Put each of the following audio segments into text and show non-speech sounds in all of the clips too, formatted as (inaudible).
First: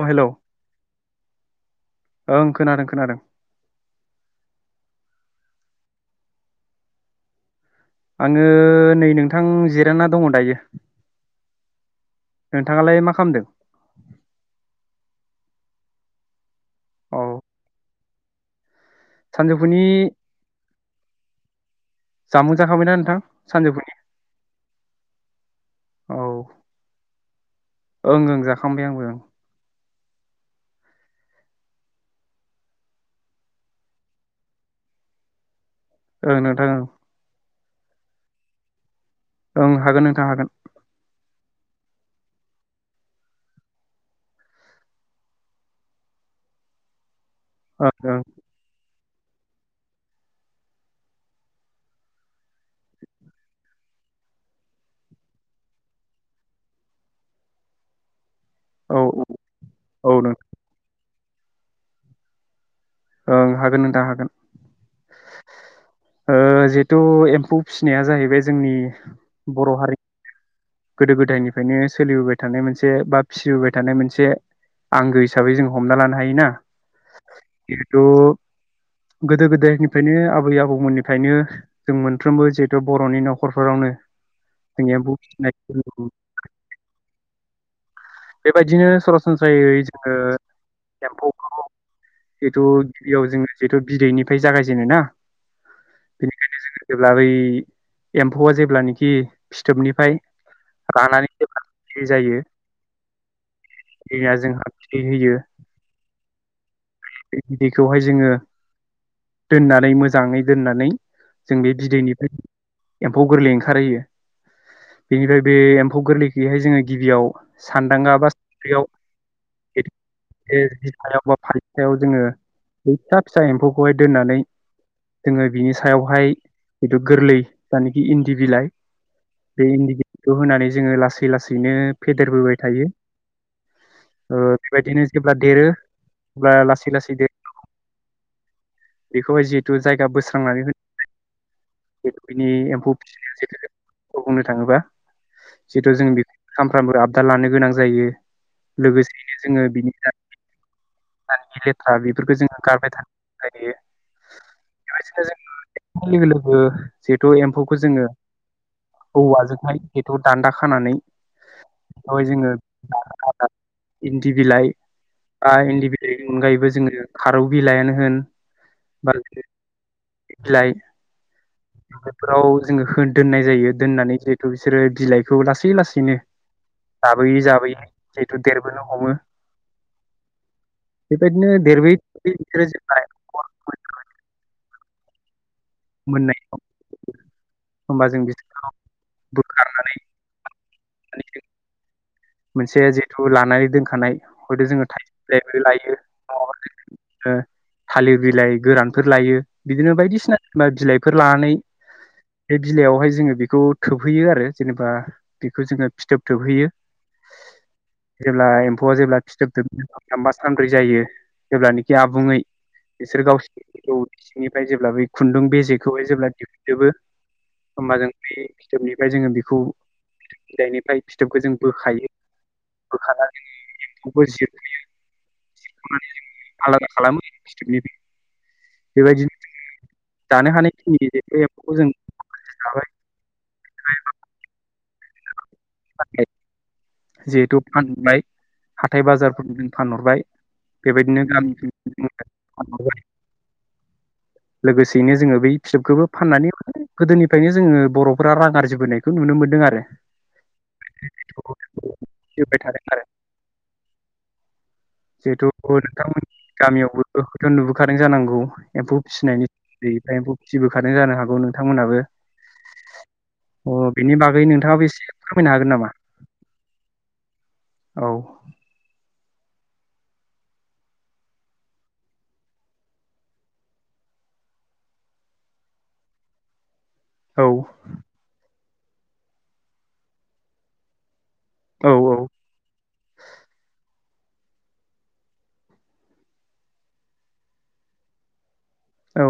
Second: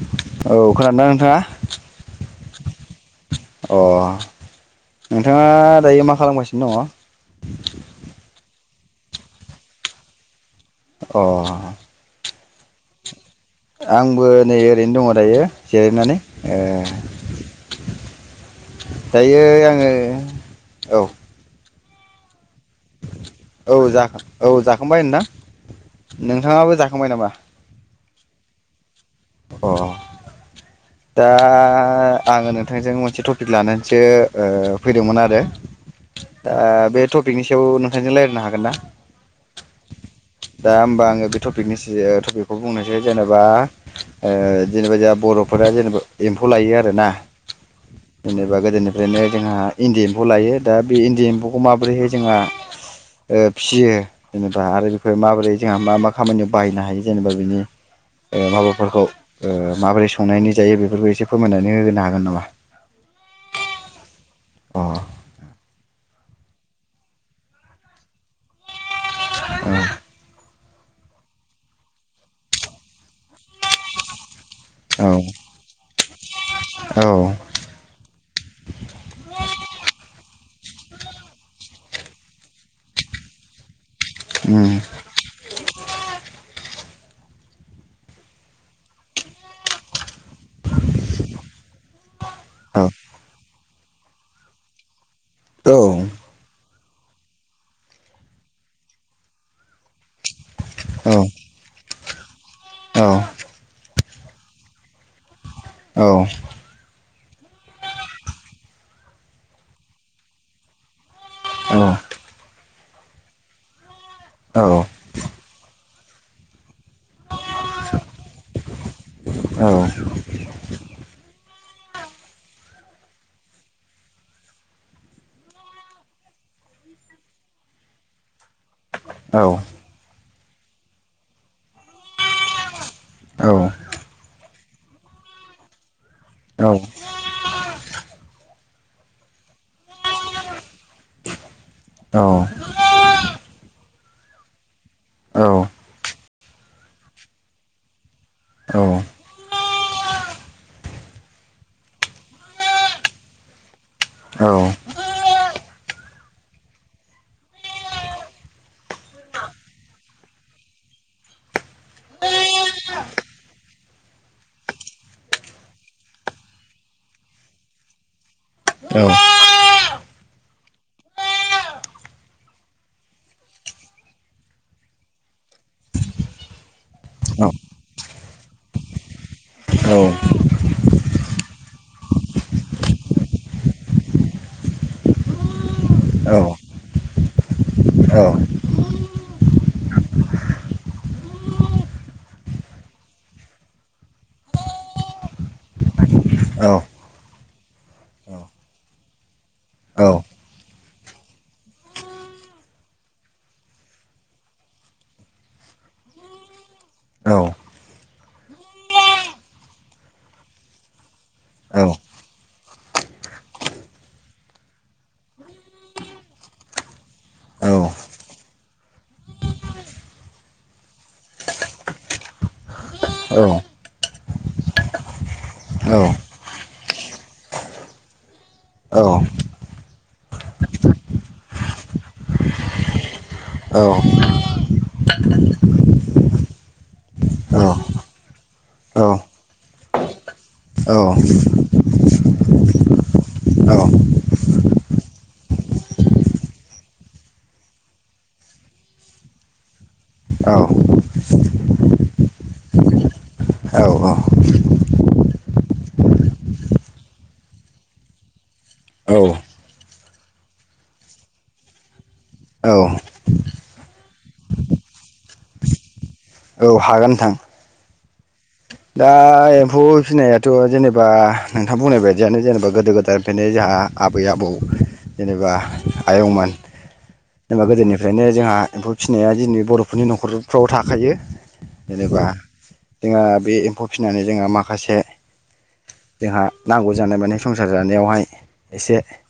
औ हेलौ औ खोनादोंना नोंथाङा ओं खोनादों खोनादों अ नोंथाङा दायो मा खालामगासिनो दङ आङो नै नोंथां जिरायना दङ दायो। अ नोंथाङालाय मा खालामदों। आंबो नै ओरैनो दङ दायो जिरायनानै ए औ दायो सानजौफुनि आङो औ सामु औ जाख औ जाखांबाय नोंथां। औ नोंथाङाबो जाखांबाय नामा? ओं ओ जाखांबाय आंबो अ दा आङो नोंथांजों मोनसे टपिक लानानैसो ओ फैदोंमोन आरो ओं दा नोंथां ओं बे टपिकनि सायाव नोंथांजों रायलायनो हागोन ना? ओं हागोन नोंथां हागोन। दा होमबा आङो बे टपिकनि टपिकखौ बुंनोसै जेनेबा ओ जेनेबा जों बर'फोरा जेनेबा एम्फौ लायो आरो ना। ओं ओं जेनेबा गोदोनि ओरैनो जोंहा इन्दि एम्फौ लायो दा बे इन्दि एम्फौखौ माबोरैहाय जोंहा फिसियो जेनेबा आरो बेफोर माबोरै जोंहा मा मा खामानियाव बाहायनो हायो जेनेबा बिनि औ फोरखौ माबोरै औ नों संनायनि जायो बेफोरखौ एसे फोरमायनानै होनो हागोन नामा ओं हागोन नोंथां हागोन अ ओ जिहेथु एम्फौ फिसिनाया जाहैबाय जोंनि बर' हारि गोदो गोदायनिफ्रायनो सोलिबोबाय थानाय मोनसे बा फिबोबाय थानाय मोनसे औ आंगो हिसाबै जों हमना लानो हायोना औ जिहेथु गोदो गोदायनिफ्रायनो आबै आबौ गुबुननिफ्रायनो जों मोनफ्रोमबो जिहेथु बर'नि न'खरफोरावनो उम जोंनिया एम्फौ फिसिनाय (unintelligible) बेबायदिनो सरासनस्रायै जोङो एम्फौखौ जिथु औ गिबियाव जोंङो बेथ' बिदैनिफ्राय जागायजेनो ना बेनिफ्राय औ जेब्ला बै एम्फौआ जेब्लानिखि फिथोबनिफ्राय औ रानानै जेब्ला बे जायो औ (unintelligible) औ बे बिदैखौहाय जोङो दोननानै मोजाङै दोननानै जों बे बिदैनिफ्राय एम्फौ गोरलै ओंखारहैयो औ बे एम्फौ गोरलैखौैहाय जोङो गिबियाव सानदांगा बा साद्रियाव जि सायाव बा फालि सायाव जोङो बै फिसा फिसा एम्फौखौहाय दोननानै जोङो बिनि सायावहाय जिथु गोरलै जायानखि इनदि बिलाइ बे इनदि बिलाइखौ होनानै जोङो लासै लासैनो फेदेरबोबाय थायो ओ बेबायदिनो जेब्ला देरो अब्ला लासै लासै देरो बेखौहाय जिहेतु जायगा बोस्रांनानै होयो जिहेतु बेनि एम्फौ फिसिनाया जिहेतु बुंनो थाङोबा औ जिहेतु जों बेखौ सानफ्रामबो आबदार लानो गोनां जायो औ लोगोसेयैनो जोङो बिनिफ्राय लेथ्रा बेफोरखौ जोङो गारबाय थानो जायो औ बेबादिनो जों लोगो लोगो जिहेथु एम्फौखौ जोङो औवाजोंहाय जेथ' दान्दा खानानै बेवहाय जोङो इन्दि बिलाइ बा इन्दि बिलाइनि अनगायैबो जोङो खारौ बिलाइयानो होन बा बिलाइ बिलाइफोराव जोङो दोननाय जायो दोननानै जिहेथु बिसोरो बिलाइखौ लासै लासैनो जाबोयै जाबोयै जिहेथु देरबोनो हमो बेबायदिनो देरबोयै देरबोयै बिसोरो जेब्ला मोननायाव होनबा जों बिसोरखौ बोखारनानै जों मोनसे जिहेथु लानानै दोनखानाय हयथ' जोङो थाइलिर बिलाइबो लायो नङाबा बेबायदिनो थालिर बिलाइ गोरानफोर लायो बिदिनो औ बायदिसिनाबा बिलाइफोर लानानै बे बिलाइयावहाय जोङो बेखौ थोबहैयो आरो जेनेबा बेखौ जोङो फिथोब थोबहैयो जेब्ला एम्फौआ जेब्ला फिथोब जोबनोबा सानब्रै जायो जेब्लानोखि आबुङै बिसोर गावसिनि उदै सिंनिफ्राय जेब्ला बै खुन्दुं बेजेखौहाय जेब्ला दिहुनजोबो होनबा जों बे फिथोबनिफ्राय जोङो बेखौ बिलायनिफ्राय फिथोबखौ जों बो खायो बोखानानै (unintelligible) (unintelligible) (unintelligible) जिहेथु फानहरबाय हाथाय बाजारफोर जों फानहरबाय बेबायदिनो गामि फानहरबाय लोगोसेयैनो जोङो बै फिथोबखौबो फाननानै गोदोनिफ्रायनो जोङो बर'फोरा रां आरजिबोनायखौ नुनो मोनदों आरो (unintelligible) थागोन आरो जिहेथु नोंथांमोननि गामियावबो हयथ' नुबोखादों जानांगौ एम्फौ फिसिनायनि एम्फौ फिसिबोखादों जानो हागौ नोंथांमोनाबो अ बेनि बागै नोंथाङाबो एसे फोरमायनो हागोन नामा औ हागोन नोंथां ओ औ दा एम्फौ फिसिनायाथ' जेनेबा नोंथां बुंनाय बायदियानो जेनेबा गोदो गोदायनिफ्रायनो जोंहा आबै आबौ जेनेबा आयंमोन औ जेनेबा गोदोनिफ्रायनो जोंहा एम्फौ फिसिनाया जोंनि बर'फोरनि न'खरफ्राव थाखायो औ जेनेबा जोंहा फिनानै जोंहा माखासे जोंहा नांगौ जानाय माने संसार जानायावहाय एसे औ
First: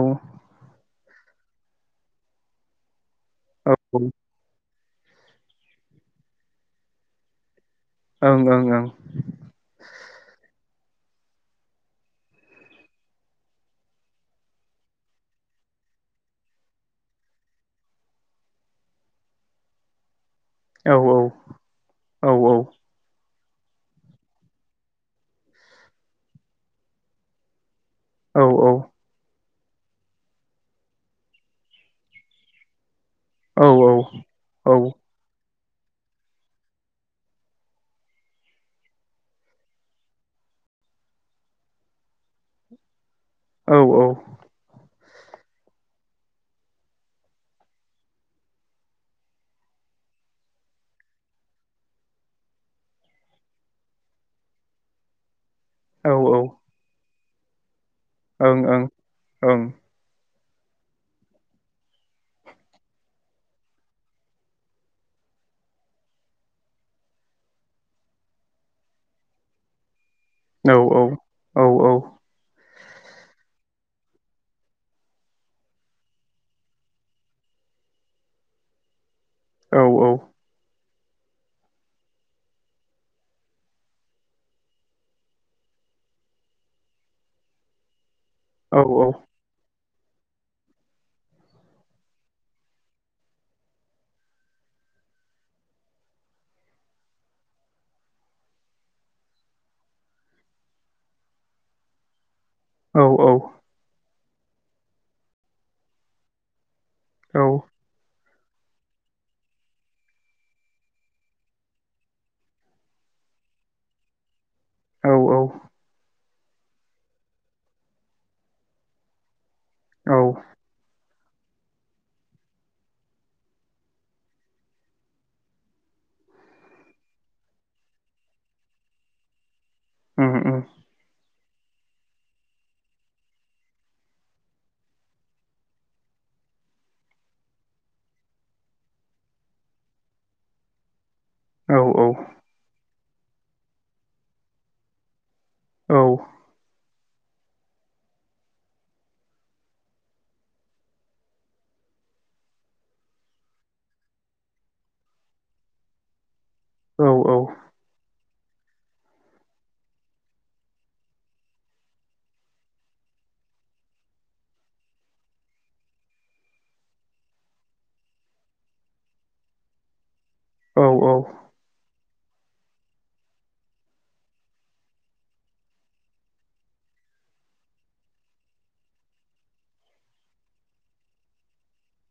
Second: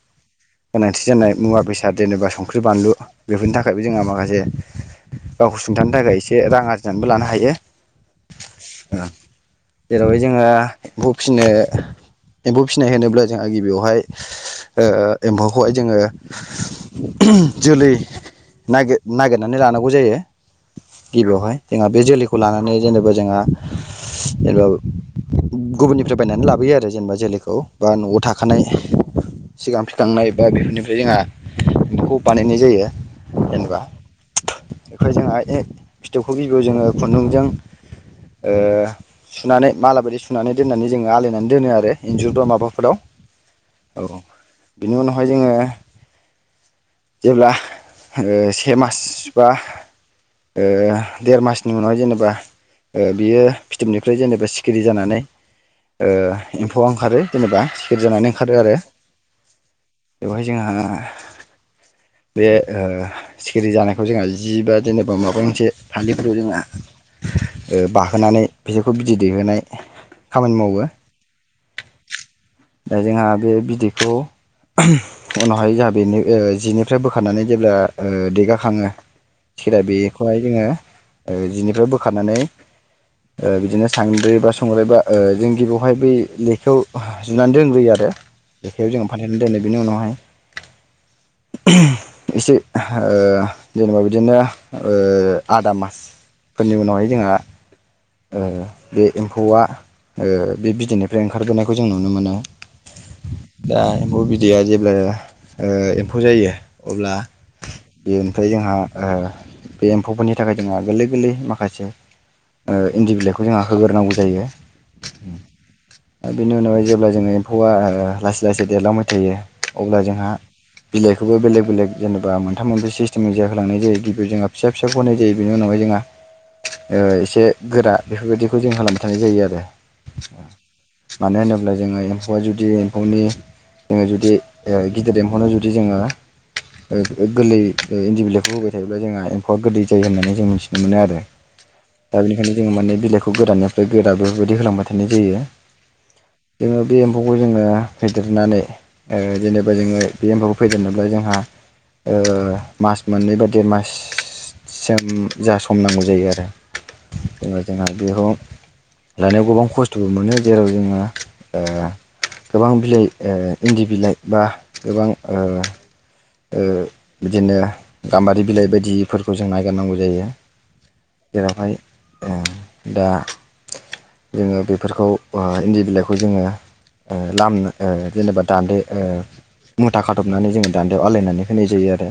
गोन थि जानाय मुवा बेसाद जेनेबा संख्रि बानलु बेफोरनि थाखायबो जोंहा ओं माखासे गावखौ सुंथानो थाखाय एसे रां आरजिनानैबो लानो हायो ओं ओं जेरावहाय जोङो एम्फौ फिसिनो एम्फौ फिसिनाय होनोब्ला जोंहा गिबियावहाय ओ एम्फौखौहाय जोङो जोलै नायगिर नागिरनानै लानांगौ जायो औ गिबियावहाय जोंहा बे औ जोलैखौ लानानै जेनेबा जोंहा जेनेबा गुबुननिफ्राय बायनानै लाबोयो आरो जेनेबा जोलैखौ बा नआव औ थाखानाय सिगां फिखांनाय बा बेफोरनिफ्राय जोंहा बेखौ बानायनाय जायो औ जेनेबा बेखौ जोंहा ए फिथोबखौ गिबियव जोङो खुन्दुंजों ओ सुनानै मालाबायदि सुनानै दोननानै जोङो आलायनानै दोनो आरो इन्जुर बा माबाफोराव औ बिनि उनाव बेहाय जोङो जेब्ला ओ से मास बा ओ देर मासनि उनाव जेनेबा ओ बियो फिथोबनिफ्राय जेनेबा सिखिरि जानानै ओ ओं एम्फौआ ओंखारो जेनेबा खिर जानानै ओंखारो आरो बेवहाय जोंहा बे ओ सिखिरि जानायखौ जोंहा जि बा जेनेबा माबा मोनसे फालिफोराव जोंहा ओ बाहोनानै बेसोरखौ बिदै दैहोनाय खामानि मावो औ औ दा जोंहा बे बिदैखौ उनावहाय जोंहा बेनि जिनिफ्राय बोखारनानै जेब्ला देगाखाङो औ खिरा बेखौहाय जोङो ओ जिनिफ्राय बोखारनानै ओ बिदिनो संद्रि बा संग्राय बा ओ जों गिबियावहाय बै लेखायाव जुनानै दोंग्रोयो आरो औ जेखायाव जोङो फानथेनानै दोनो बेनि उनावहाय एसे ओ जेनेबा बिदिनो ओ आदा मासफोरनि उनावहाय जोंहा ओ बे एम्फौआ ओ बे बिदैनिफ्राय ओंखारबोनायखौ जों नुनो मोनो औ दा एम्फौ बि दैया जेब्ला ओ एम्फौ जायो अब्ला औ बेयो ओमफ्राय जोंहा ओ बे एम्फौफोरनि थाखाय जोंहा गोरलै गोरलै माखासे ओ इन्दि बिलाइखौ जोंहा होग्रोनांगौ जायो औ (inaudible) बिनि उनावाय जेब्ला जोङो एम्फौआ ओ लासै लासै देरलांबाय थायो अब्ला औ जोंहा बिलाइ खौबो बेलेग बेलेग जेनेबा मोनथाम मोननसे सिस्टेम जाहोलांनाय जायो गिबियाव जोंहा फिसा फिसाखौ होनाय जायो बेनि उनावहाय जोंहा ओ एसे गोरा बेफोरबायदिखौ जों खालामबाय थानाय जायो आरो उम उम (inaudible) मानो होनोब्ला जोङो एम्फौआ जुदि एम्फौनि जोङो जुदि ओ गिदिर एम्फौनो जुदि जोङो गोरलै इन्दि बिलाइखौ होबाय थायोब्ला जोंहा एम्फौआ गोरलै जायो होननानै जों मिथिनो मोनो आरो औ दा बेखायनो जों माने बिलाइखौ बे गोरानिफ्राय गोरा बेफोरबायदि होलांबाय थानाय जायो औ जोङो बे एम्फौखौ जोङो फेदेरनानै ओ जेनेबा जोङो बे एम्फौखौ फेदेरनोब्ला जोंहा ओ मास मोननै बा देर माससिम जा सम नांगौ जायो आरो (unintelligible) लानायाव गोबां खस्थ'बो मोनो जेराव जोङो ओ गोबां ओ बिलाइ इन्दि बिलाइ बा गोबां ओ ओ बिदिनो गाम्बारि बिलाइ बायदिफोरखौ जों नायगिरनांगौ जायो औ औ जेरावहाय दा जोङो बेफोरखौ ओ इन्दि बिलाइखौ जोङो ओ लामनो ओ जेनेबा ओ दान्दो मुथा खाथबनानै जोङो दान्द याव आलायनानै होनाय जायो आरो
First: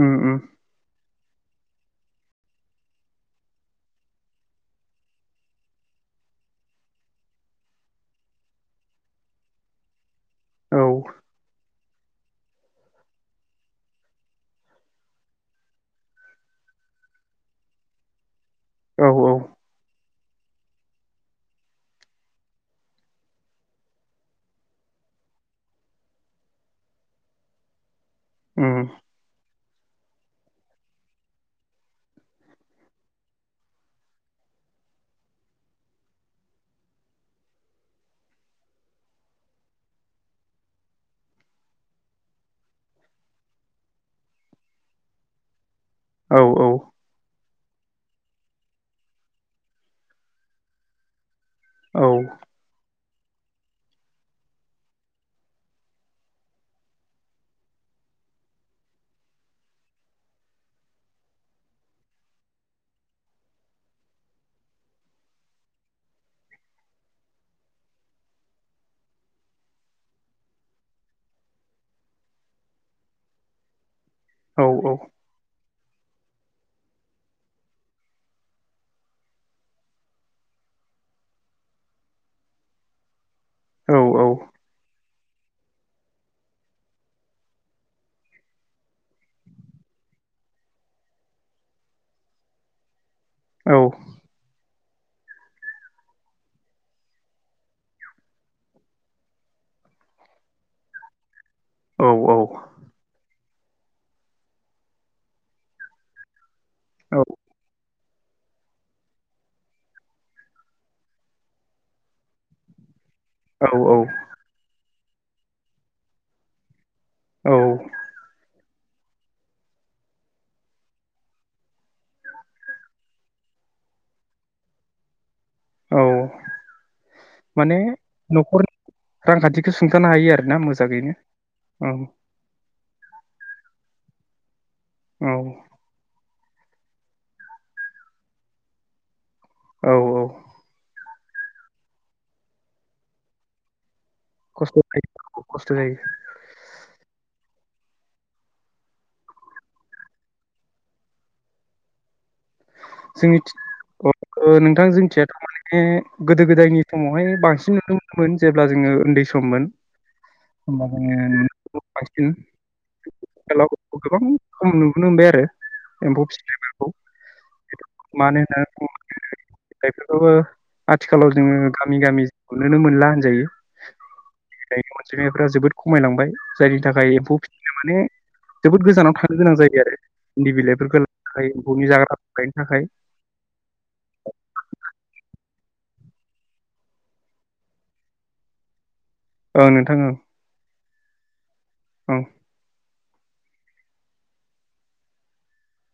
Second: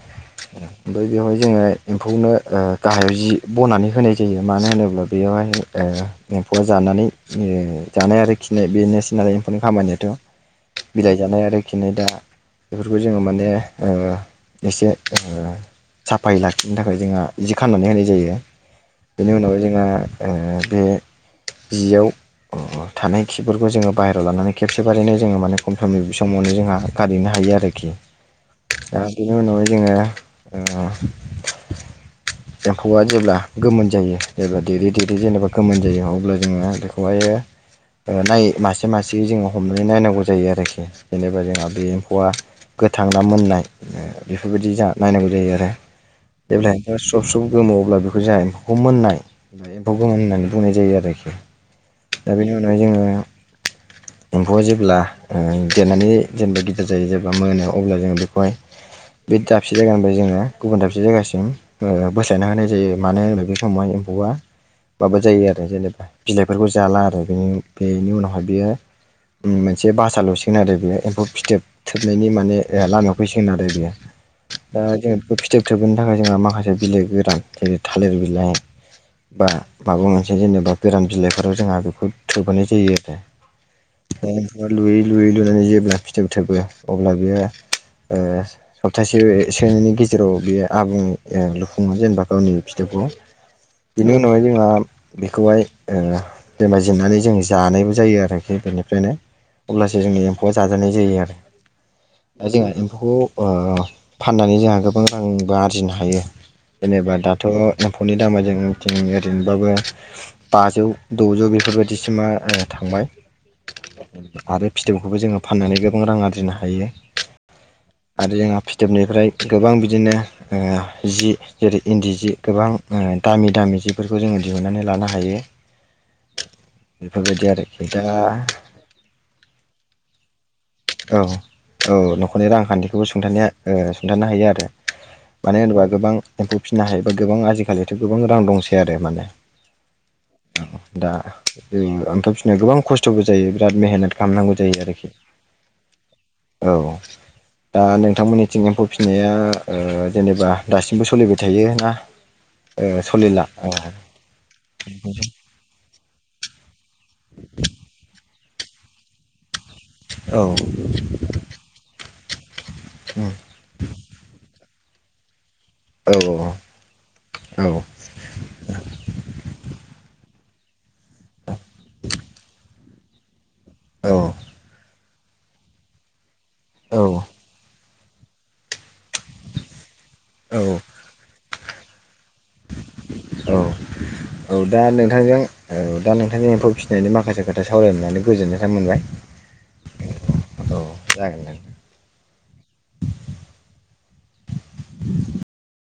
उम उम बेयावहाय जोङो एम्फौनो ओ गाहायाव जि बनानै होनाय जायो मानो होनोब्ला बेयावहाय ओ एम्फौआ जानानै जानाय आरो खिनाय बेनोसै नालाय एम्फौनि खामानियाथ' औ बिलाइ जानाय आरोखिनाय दा बेफोरखौ जोङो माने ओ एसे ओ साफायै लाखिनो थाखाय जोंहा जि खनानै होनाय जायो बेनि औ उनाव जोंहा ओ बे जियाव थानाय खिफोरखौ जोङो बाहेरायाव लानानै खेबसेबारैनो जोङो माने खम सम समावनो जोंहा गारैनो हायो आरो के उम आ बिनि उनाव जोङो ओ एम्फौआ जेब्ला गोमोन जायो जेब्ला देरै देरै जेनेबा गोमोन जायो अब्ला जोङो बेखौहायनाय ओ मासे मासे जोङो हमनानै नायनांगौ जायो आरोखि जेनेबा जोंहा बे एम्फौआ गोथां दा मोननाय बेफोरबायदि जा नायनांगौ जायो आरो औ (unintelligible) गोमो अब्ला बेखौ जोंहा एम्फौखौ मोननाया एम्फौ गोमोन होननानै बुंनाय जायो आरोखि औ औ दा बेनि उनाव जोङो एम्फौआ जेब्ला ओ देरनानै जेनेबा गिदिर जायो जेब्ला मोनो अब्ला जोङो बेखौहाय बे दाबसे जायगानिफ्राय जोङो गुबुन दाबसे जायगासिम ओ बोस्लायना होनाय जायो मानो होन्ला बे समावहाय एम्फौआ माबा जायो आरो जेनेबा बिलाइफोरखौ जाला आरो बेनि उनावहाय बियो मोनसे बासा लुसिगोन आरो बेयो एम्फौ फिथोब खोबनायनि माने लामायाव फैसिगोन आरो बेयो दा जोङो बेखौ फिथोब थोबनो थाखाय जोंहा माखासे बिलाइ गोरान जेरै थालिर बिलाइ बा माबा मोनसे जेनेबा बेराम बिलाइफोराव जोंहा बेखौ थोबोनाय जायो आरो ओ जबा लुयै लुयै लुनानै जेब्ला फिथोब थोबो अब्ला बियो ओ सप्तासे सोनि गेजेराव बेयो आबुं लुफुङोन जेनेबा गावनि फिथोबखौ बिनि उनावहाय जोङा बेखौहाय ओ बेमाय जेननानै जों जानायबो जायो आरोखि बेनिफ्रायनो अब्लासो जोनि एम्फौआ जाजानाय जायो आरो दा जोंहा एम्फौ फाननानै जोंहा गोबां रांबो आरजिनो हायो जेनेबा दाथ' एम्फौनि दामा जों मिथिं ओरैनोबाबो बाजौ द'जौ बेफोरबायदिसिमा थांबाय औ औ आरो फिथौखौबो जोङो फाननानै गोबां रां आरजिनो हायो आरो जोंहा फिथोबनिफ्राय गोबां बिदिनो ओ जि जेरै इन्दि सि गोबां ओ दामि दामि सिफोरखौ जोङो दिहुनन्नानै लानो हायो बेफोरबायदि माने आरोखि दा न'खर रांखान्थिखो सुंथानो हायो आरोना मोजाङैनो औ औ न'खरनि रांखान्थिखौबो सुंथानाया ओ सुंथानो हायो आरो औ मानो होनोबा गोबां एम्फौ फिनो हायोबा गोबां आजिखालिथ' गोबां रां दंसै आरो माने औ औ दा ओमफ्राय फिसिनायाव गोबां खस्थ'बो जायो बिराद मेहनत खालामनांगौ जायो आरोखि (unintelligible) ख खस्थ जायो औ दा नोंथांमोननिथिं एम्फौ फिसिनाया ओ जेनेबा दासिमबो सोलिबाय थायो ना ओ सोलिला जोंनिथि औ ओ नोंथां जोंथिया थारमाने गोदो गोदायनि समाव हाय बांसिन नुनोमोन जेब्ला जोङो उन्दै सममोन औ मान उम (unintelligible) आ (unintelligible) हेल'ब (unintelligible) खम नुबोनो मोनबाय आरो औ एमफौ (unintelligible) मान जखौ (unintelligible) आथिखालाव जोङो गामि गामिखौ नुनोनो मोनला होनजायो औ मनायफ्रा जोबोद खमायलांबाय जायनि औ थाखाय एम्फौ फिसिनाया माने जोबोद गोजानाव खारनो गोनां जायो आरो इन्दि बिलाइफोरखौ लायो भुमनि जाग्रा लायनो थाखाय औ औ दा नोंथांजों औ दा नोंथांनि एम्फौ फिसिनायनि माखासे खोथा सरायायनानै गोजोन्नाय मोनबाय औ नोंथां औ औ जागोन ने औ (inaudible)